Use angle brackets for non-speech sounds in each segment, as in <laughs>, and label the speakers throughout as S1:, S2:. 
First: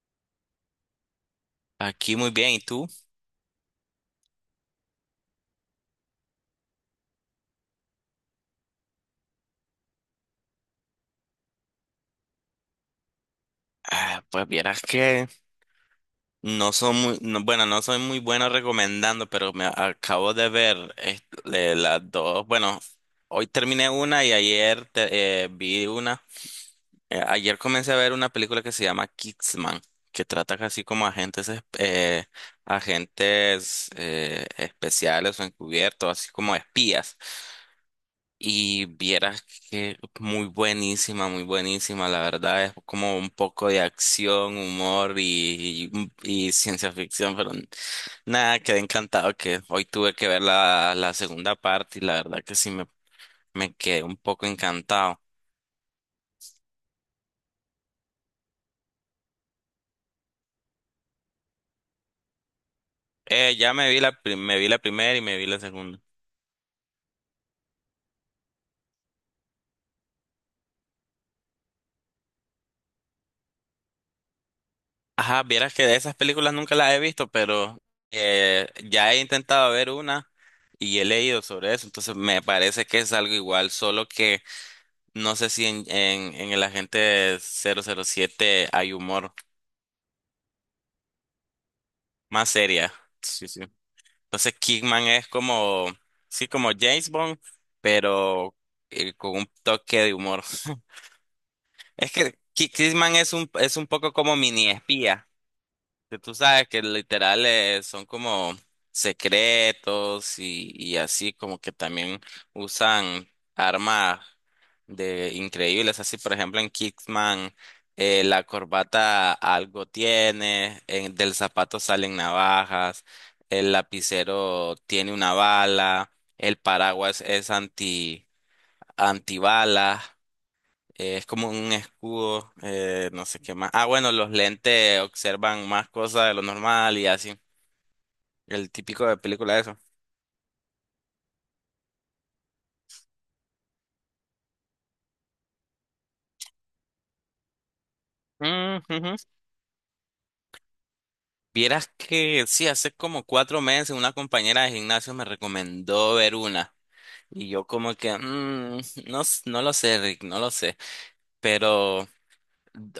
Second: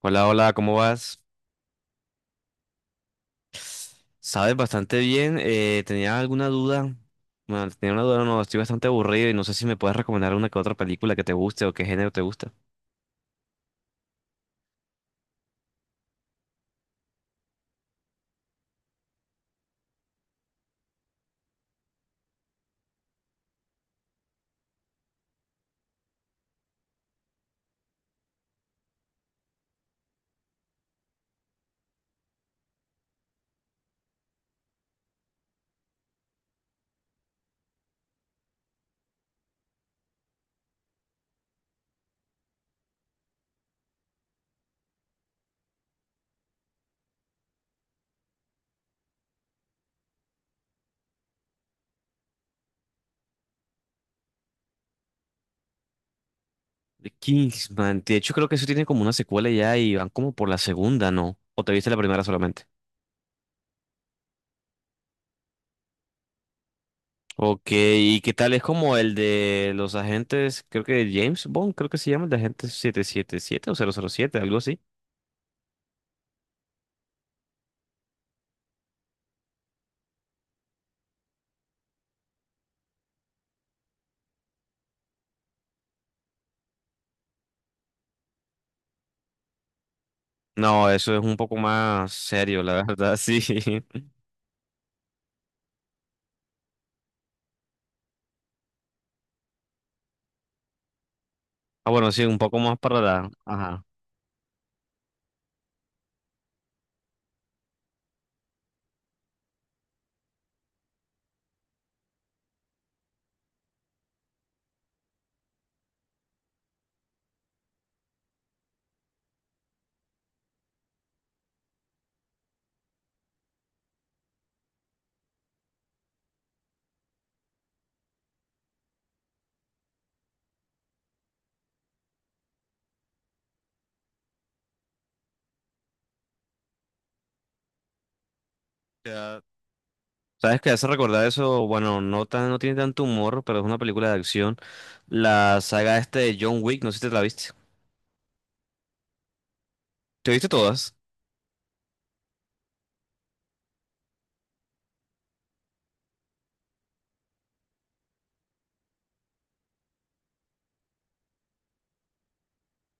S1: Hola, hola, ¿cómo vas?
S2: Aquí muy bien, ¿y tú?
S1: Sabes bastante bien. ¿Tenía alguna duda? Bueno, tenía una duda, no, estoy bastante aburrido y no sé si me puedes recomendar una que otra película que te guste o qué género te gusta.
S2: Ah, pues vieras que no soy muy, no soy muy bueno recomendando, pero me acabo de ver este, las dos. Bueno, hoy terminé una y ayer vi una. Ayer comencé a ver una película que se llama Kingsman, que trata casi como agentes, agentes especiales o encubiertos, así como espías. Y vieras que muy buenísima, la verdad es como un poco de acción, humor y ciencia ficción, pero nada, quedé encantado que hoy tuve que ver la segunda parte y la verdad que sí me quedé un poco encantado.
S1: The Kingsman, de hecho creo que eso tiene como una secuela ya y van como por la segunda, ¿no? ¿O te viste la primera solamente?
S2: Ya me vi me vi la primera y me vi la segunda.
S1: Ok, ¿y qué tal es como el de los agentes, creo que James Bond, creo que se llama el de agente 777 o 007 algo así?
S2: Ajá, vieras que de esas películas nunca las he visto, pero ya he intentado ver una y he leído sobre eso, entonces me parece que es algo igual, solo que no sé si en el agente 007 hay humor
S1: No, eso es un poco más
S2: más
S1: serio, la
S2: seria.
S1: verdad, sí.
S2: Sí, sí.
S1: <laughs>
S2: Entonces, Kingman es como, sí, como James Bond, pero con un toque de humor. <laughs>
S1: Ah, bueno,
S2: Es
S1: sí, un
S2: que
S1: poco más para
S2: Kingman
S1: la...
S2: es
S1: ajá.
S2: un poco como mini espía, que tú sabes que literal son como secretos y así como que también usan armas de increíbles, así por ejemplo en Kickman la corbata algo tiene, del zapato salen navajas, el lapicero tiene una bala, el paraguas es anti antibalas. Es como un escudo, no sé qué más. Ah, bueno, los lentes observan más cosas de lo normal y así. El típico de
S1: sea,
S2: película de eso.
S1: ¿sabes qué hace recordar eso? Bueno, no tan, no tiene tanto humor, pero es una película de acción. La saga este de John Wick, no sé si te la viste.
S2: Mm, ujú.
S1: ¿Te viste todas?
S2: Vieras que sí, hace como cuatro meses una compañera de gimnasio me recomendó ver una. Y yo como que, mm, no, no lo sé, Rick, no lo sé. Pero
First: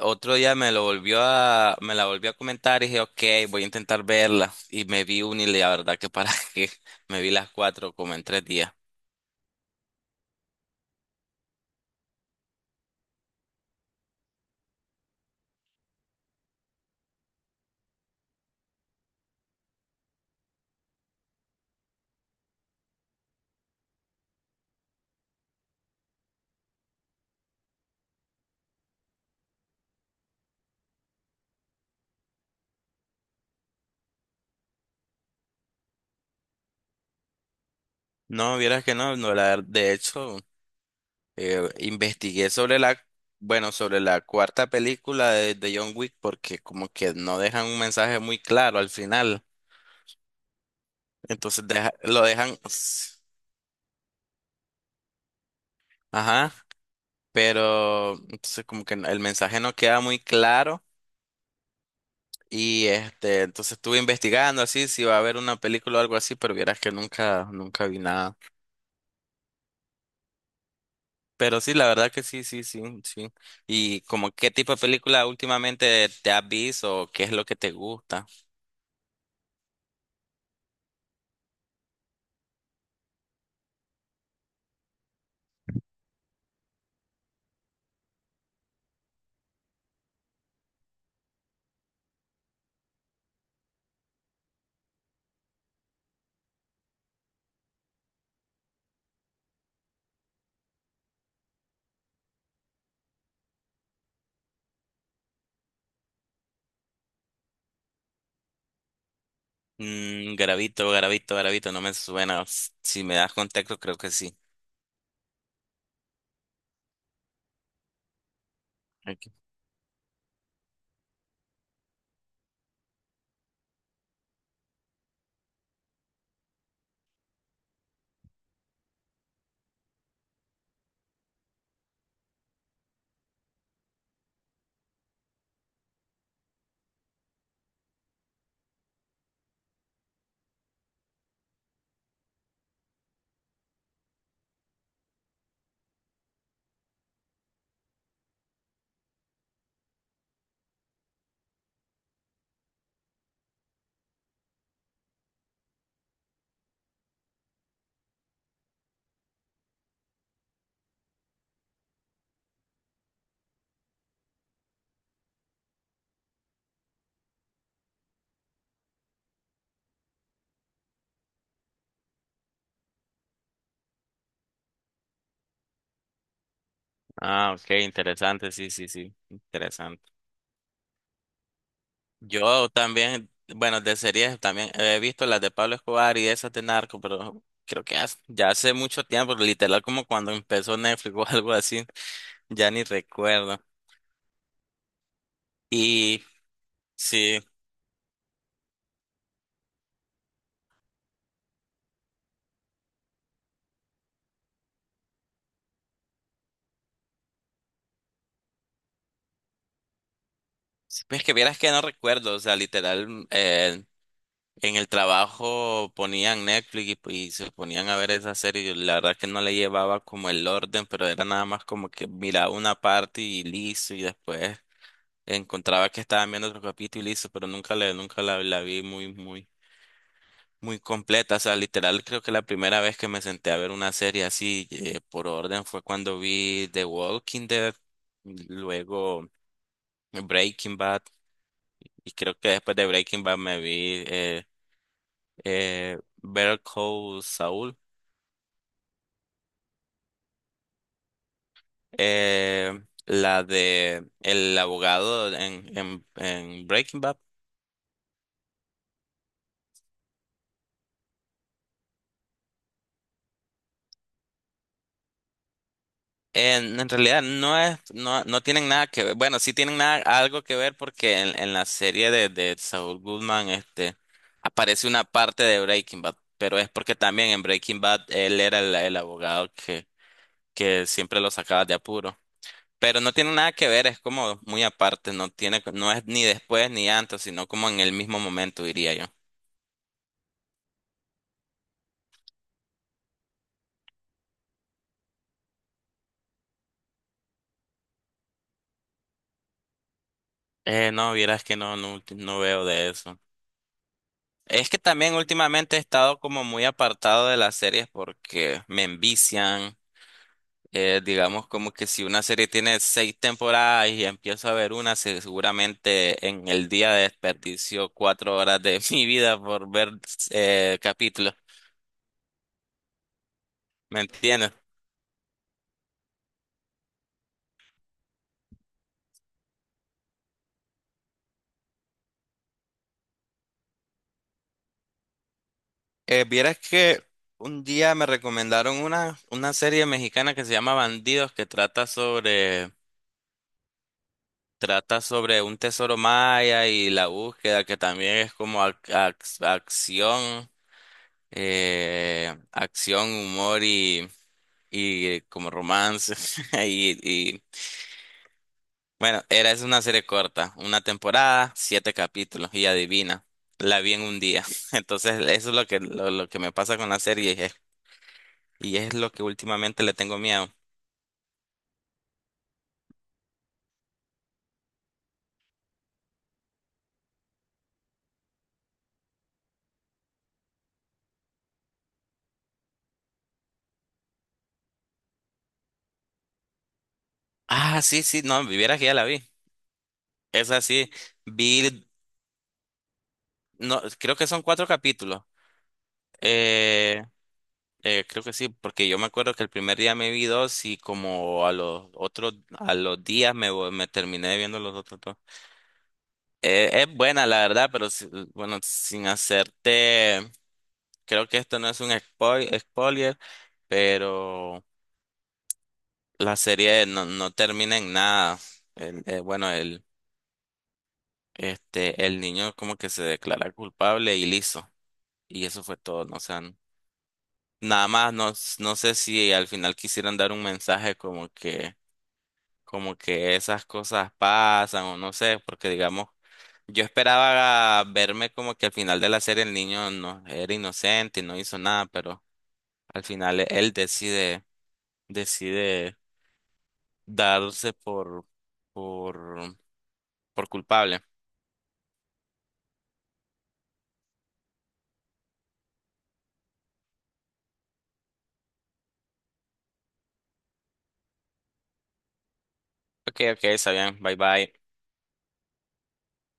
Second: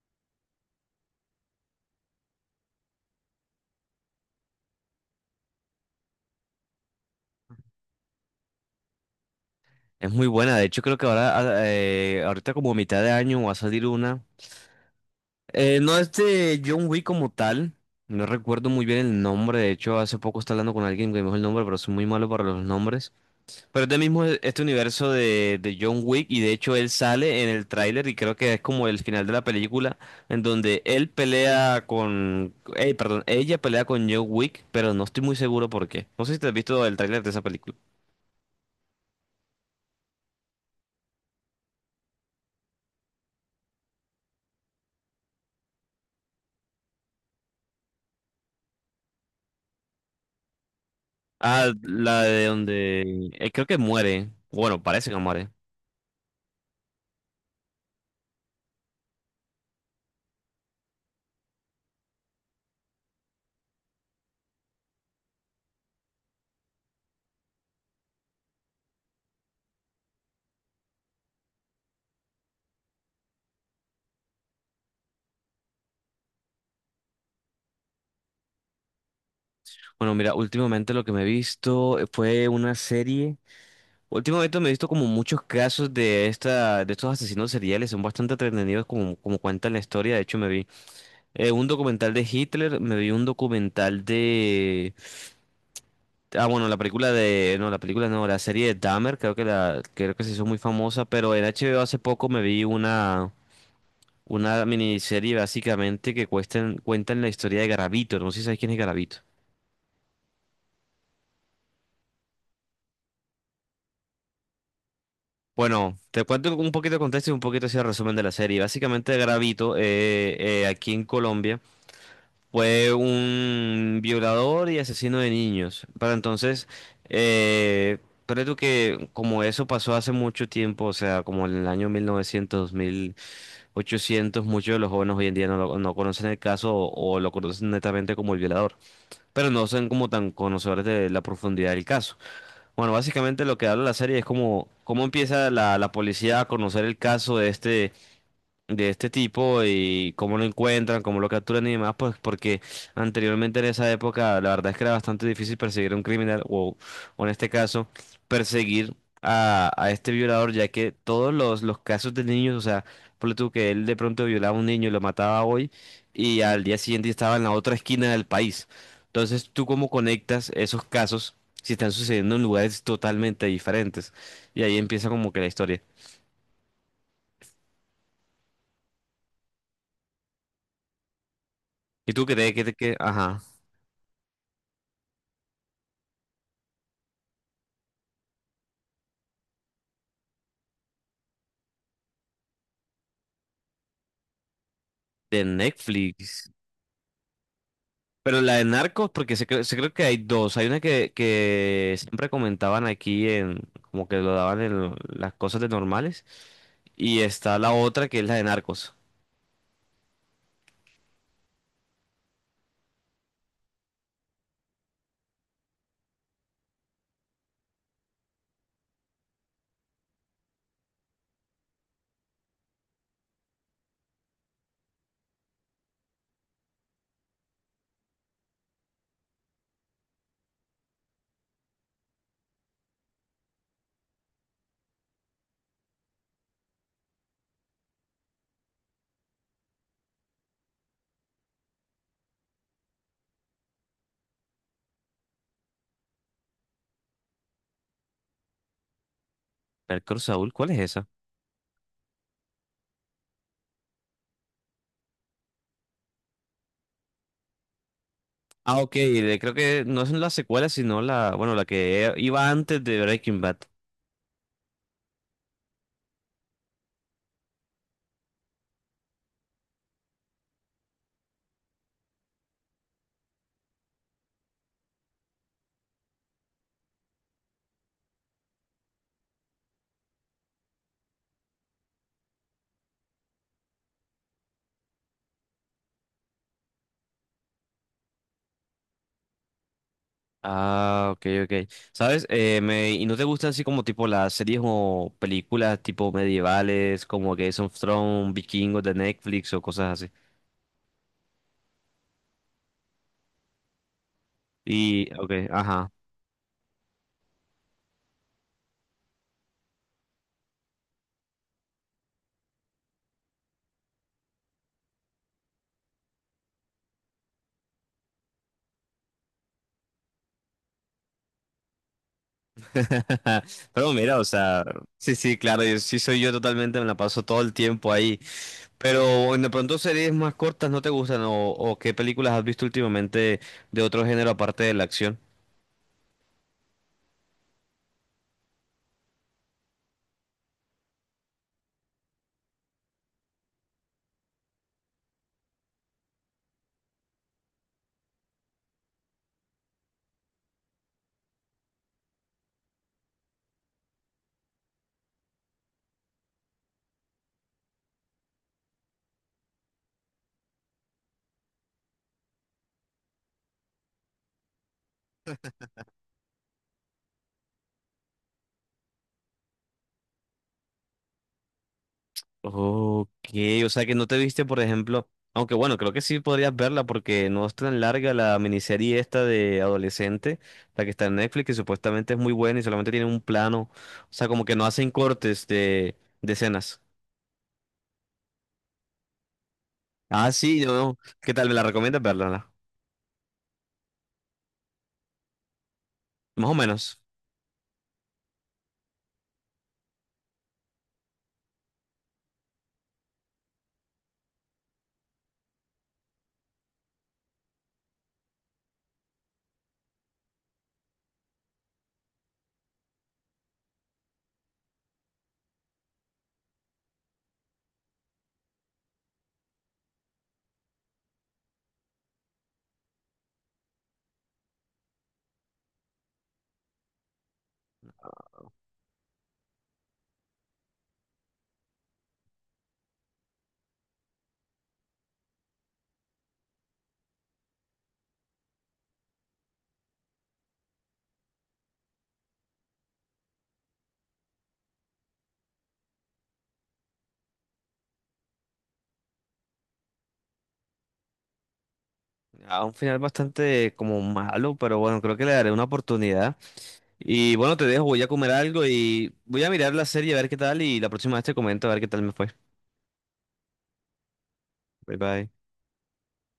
S2: otro día me la volvió a comentar y dije, ok, voy a intentar verla. Y me vi una y la verdad que para <laughs> que me vi las cuatro como en tres días.
S1: Es muy buena. De hecho, creo que ahora, ah, ahorita como a mitad de año va a salir una. No es de John Wick como tal. No recuerdo muy bien el nombre. De hecho, hace poco estaba hablando con alguien que me dijo el nombre, pero soy muy malo para los nombres. Pero es del mismo este universo de John Wick y de hecho él sale en el tráiler y creo que es como el final de la película en donde él pelea con... perdón, ella pelea con John Wick, pero no estoy muy seguro por qué. No sé si te has visto el tráiler de esa película.
S2: No, vieras que no, no la, de hecho, investigué sobre la, bueno, sobre la cuarta película de John Wick porque como que no dejan un mensaje muy claro al final, entonces
S1: Ah, la de donde... creo que muere. Bueno, parece que muere.
S2: ajá, pero entonces como que el mensaje no queda muy claro y este, entonces estuve investigando así si va a haber una película o algo así, pero vieras que nunca, nunca vi nada. Pero sí, la verdad que sí, sí, sí, sí. ¿Y como qué tipo de película últimamente te has visto o qué es lo que te gusta?
S1: Bueno, mira, últimamente lo que me he visto fue una serie. Últimamente me he visto como muchos casos de estos asesinos seriales, son bastante entretenidos como cuentan la historia. De hecho, me vi un documental de Hitler, me vi un documental de... Ah, bueno, la película de... No, la película no, la serie de Dahmer, creo que la... creo que se hizo muy famosa, pero en HBO hace poco me vi una miniserie básicamente que cuentan la historia de Garavito, no sé si sabes quién es Garavito.
S2: Mm, Gravito, Gravito, Gravito, no me suena. Si me das contexto, creo que sí.
S1: Bueno, te cuento un poquito de contexto y un poquito así el resumen de la serie. Básicamente
S2: Ok.
S1: Garavito, aquí en Colombia. Fue un violador y asesino de niños. Pero entonces, eh, pero tú que como eso pasó hace mucho tiempo, o sea, como en el año mil novecientos mil ochocientos, muchos de los jóvenes hoy en día no, no conocen el caso o lo conocen netamente como el violador, pero no son como tan conocedores de la profundidad del caso. Bueno, básicamente lo que habla la serie es como cómo empieza la policía a conocer el caso de este tipo y cómo lo encuentran, cómo lo capturan y demás, pues porque anteriormente en esa época la verdad es que era bastante difícil perseguir a un criminal o en este caso perseguir a este violador, ya que todos los casos de niños, o sea, ponle tú que él de pronto violaba a un niño y lo mataba hoy y al día siguiente estaba en la otra esquina del país. Entonces, ¿tú cómo conectas esos casos si están sucediendo en lugares totalmente diferentes? Y ahí empieza como que la historia.
S2: Ah, ok, interesante, sí, sí, sí, interesante.
S1: ¿Y tú crees que,
S2: Yo
S1: te que,
S2: también,
S1: ajá?
S2: bueno, de series también he visto las de Pablo Escobar y esas de Narco, pero creo que ya hace mucho tiempo, literal como cuando empezó Netflix <laughs> o algo así, ya ni recuerdo.
S1: De
S2: Y
S1: Netflix.
S2: sí.
S1: Pero la de Narcos, porque se creo que hay dos. Hay una que siempre comentaban aquí en, como que lo daban en las cosas de normales. Y está la otra que es la de Narcos.
S2: Sí, pues que vieras que no recuerdo, o sea, literal, en el trabajo ponían Netflix y se ponían a ver esa serie. Yo la verdad que no le llevaba como el orden, pero era nada más como que miraba una parte y listo, y después encontraba que estaban viendo otro capítulo y listo, pero nunca la vi muy, muy, muy completa. O sea, literal, creo que la primera vez que me senté a ver una serie así, por orden fue cuando vi The Walking Dead, luego Breaking Bad. Y creo que después de Breaking Bad me vi Better Call Saul,
S1: Narcos Saúl, ¿cuál es esa?
S2: eh, la de el abogado en Breaking Bad.
S1: Ah, ok, creo que no es la secuela, sino la, bueno, la que iba antes de Breaking Bad.
S2: En realidad no, no tienen nada que ver. Bueno, sí tienen nada, algo que ver porque en la serie de Saul Goodman este, aparece una parte de Breaking Bad, pero es porque también en Breaking Bad él era el abogado que siempre lo sacaba de apuro. Pero no tiene nada que ver, es como muy aparte, no es ni después ni antes, sino como en el mismo momento, diría yo.
S1: Ah, ok, ok. ¿Sabes? Me, ¿y no te gustan así como tipo las series o películas tipo medievales, como Game of Thrones, Vikingos de Netflix o cosas así?
S2: No, vieras que no, no, no veo de eso. Es que
S1: Y,
S2: también
S1: ok,
S2: últimamente he
S1: ajá.
S2: estado como muy apartado de las series porque me envician. Digamos como que si una serie tiene seis temporadas y empiezo a ver una, seguramente en el día desperdicio cuatro horas de <laughs> mi vida por ver capítulos.
S1: <laughs> Pero
S2: ¿Me
S1: mira, o
S2: entiendes?
S1: sea, sí, sí, claro, yo, sí soy yo totalmente, me la paso todo el tiempo ahí. Pero bueno, de pronto series más cortas no te gustan o qué películas has visto últimamente de otro género aparte de la acción.
S2: Vieras que un día me recomendaron una serie mexicana que se llama Bandidos, que trata sobre un tesoro maya y la búsqueda, que también es como acción, acción, humor y como romance. <laughs> Y, y bueno, es una serie corta, una temporada, siete capítulos, y adivina, la vi en un día. <laughs> Entonces, eso es lo que me pasa con la serie. Y es lo que últimamente le tengo miedo.
S1: Ok, o sea que no te viste, por ejemplo, aunque bueno, creo que sí podrías verla porque no es tan larga la miniserie esta de adolescente, la que está en Netflix, que supuestamente es muy buena y solamente tiene un plano, o sea, como que no hacen cortes de escenas.
S2: Ah, sí, sí, no, viviera que ya la vi.
S1: Ah,
S2: Es
S1: sí,
S2: así
S1: yo, ¿qué tal? Me la
S2: vi,
S1: recomiendas verla,
S2: no, creo que son cuatro capítulos.
S1: más o menos.
S2: Eh, Creo que sí, porque yo me acuerdo que el primer día me vi dos y como a los otros, a los días me terminé viendo los otros dos. Es buena, la verdad, pero bueno, sin hacerte, creo que esto no es un spoiler, pero la serie no termina en nada. El- eh, bueno, el, el niño como que se declara culpable y listo. Y eso fue todo, ¿no? O sea, nada más, no, no sé si al final quisieran dar un mensaje como que esas cosas pasan o no sé, porque digamos, yo esperaba verme como que al final de la serie el niño no era inocente y no hizo nada, pero al final él decide darse por, por culpable.
S1: A un final bastante como malo, pero bueno, creo que le daré una oportunidad. Y bueno, te dejo, voy a comer algo y voy a mirar la serie a ver qué tal y la próxima vez te comento a ver qué tal me fue.
S2: Ok, ok, está bien, bye bye.
S1: Bye bye.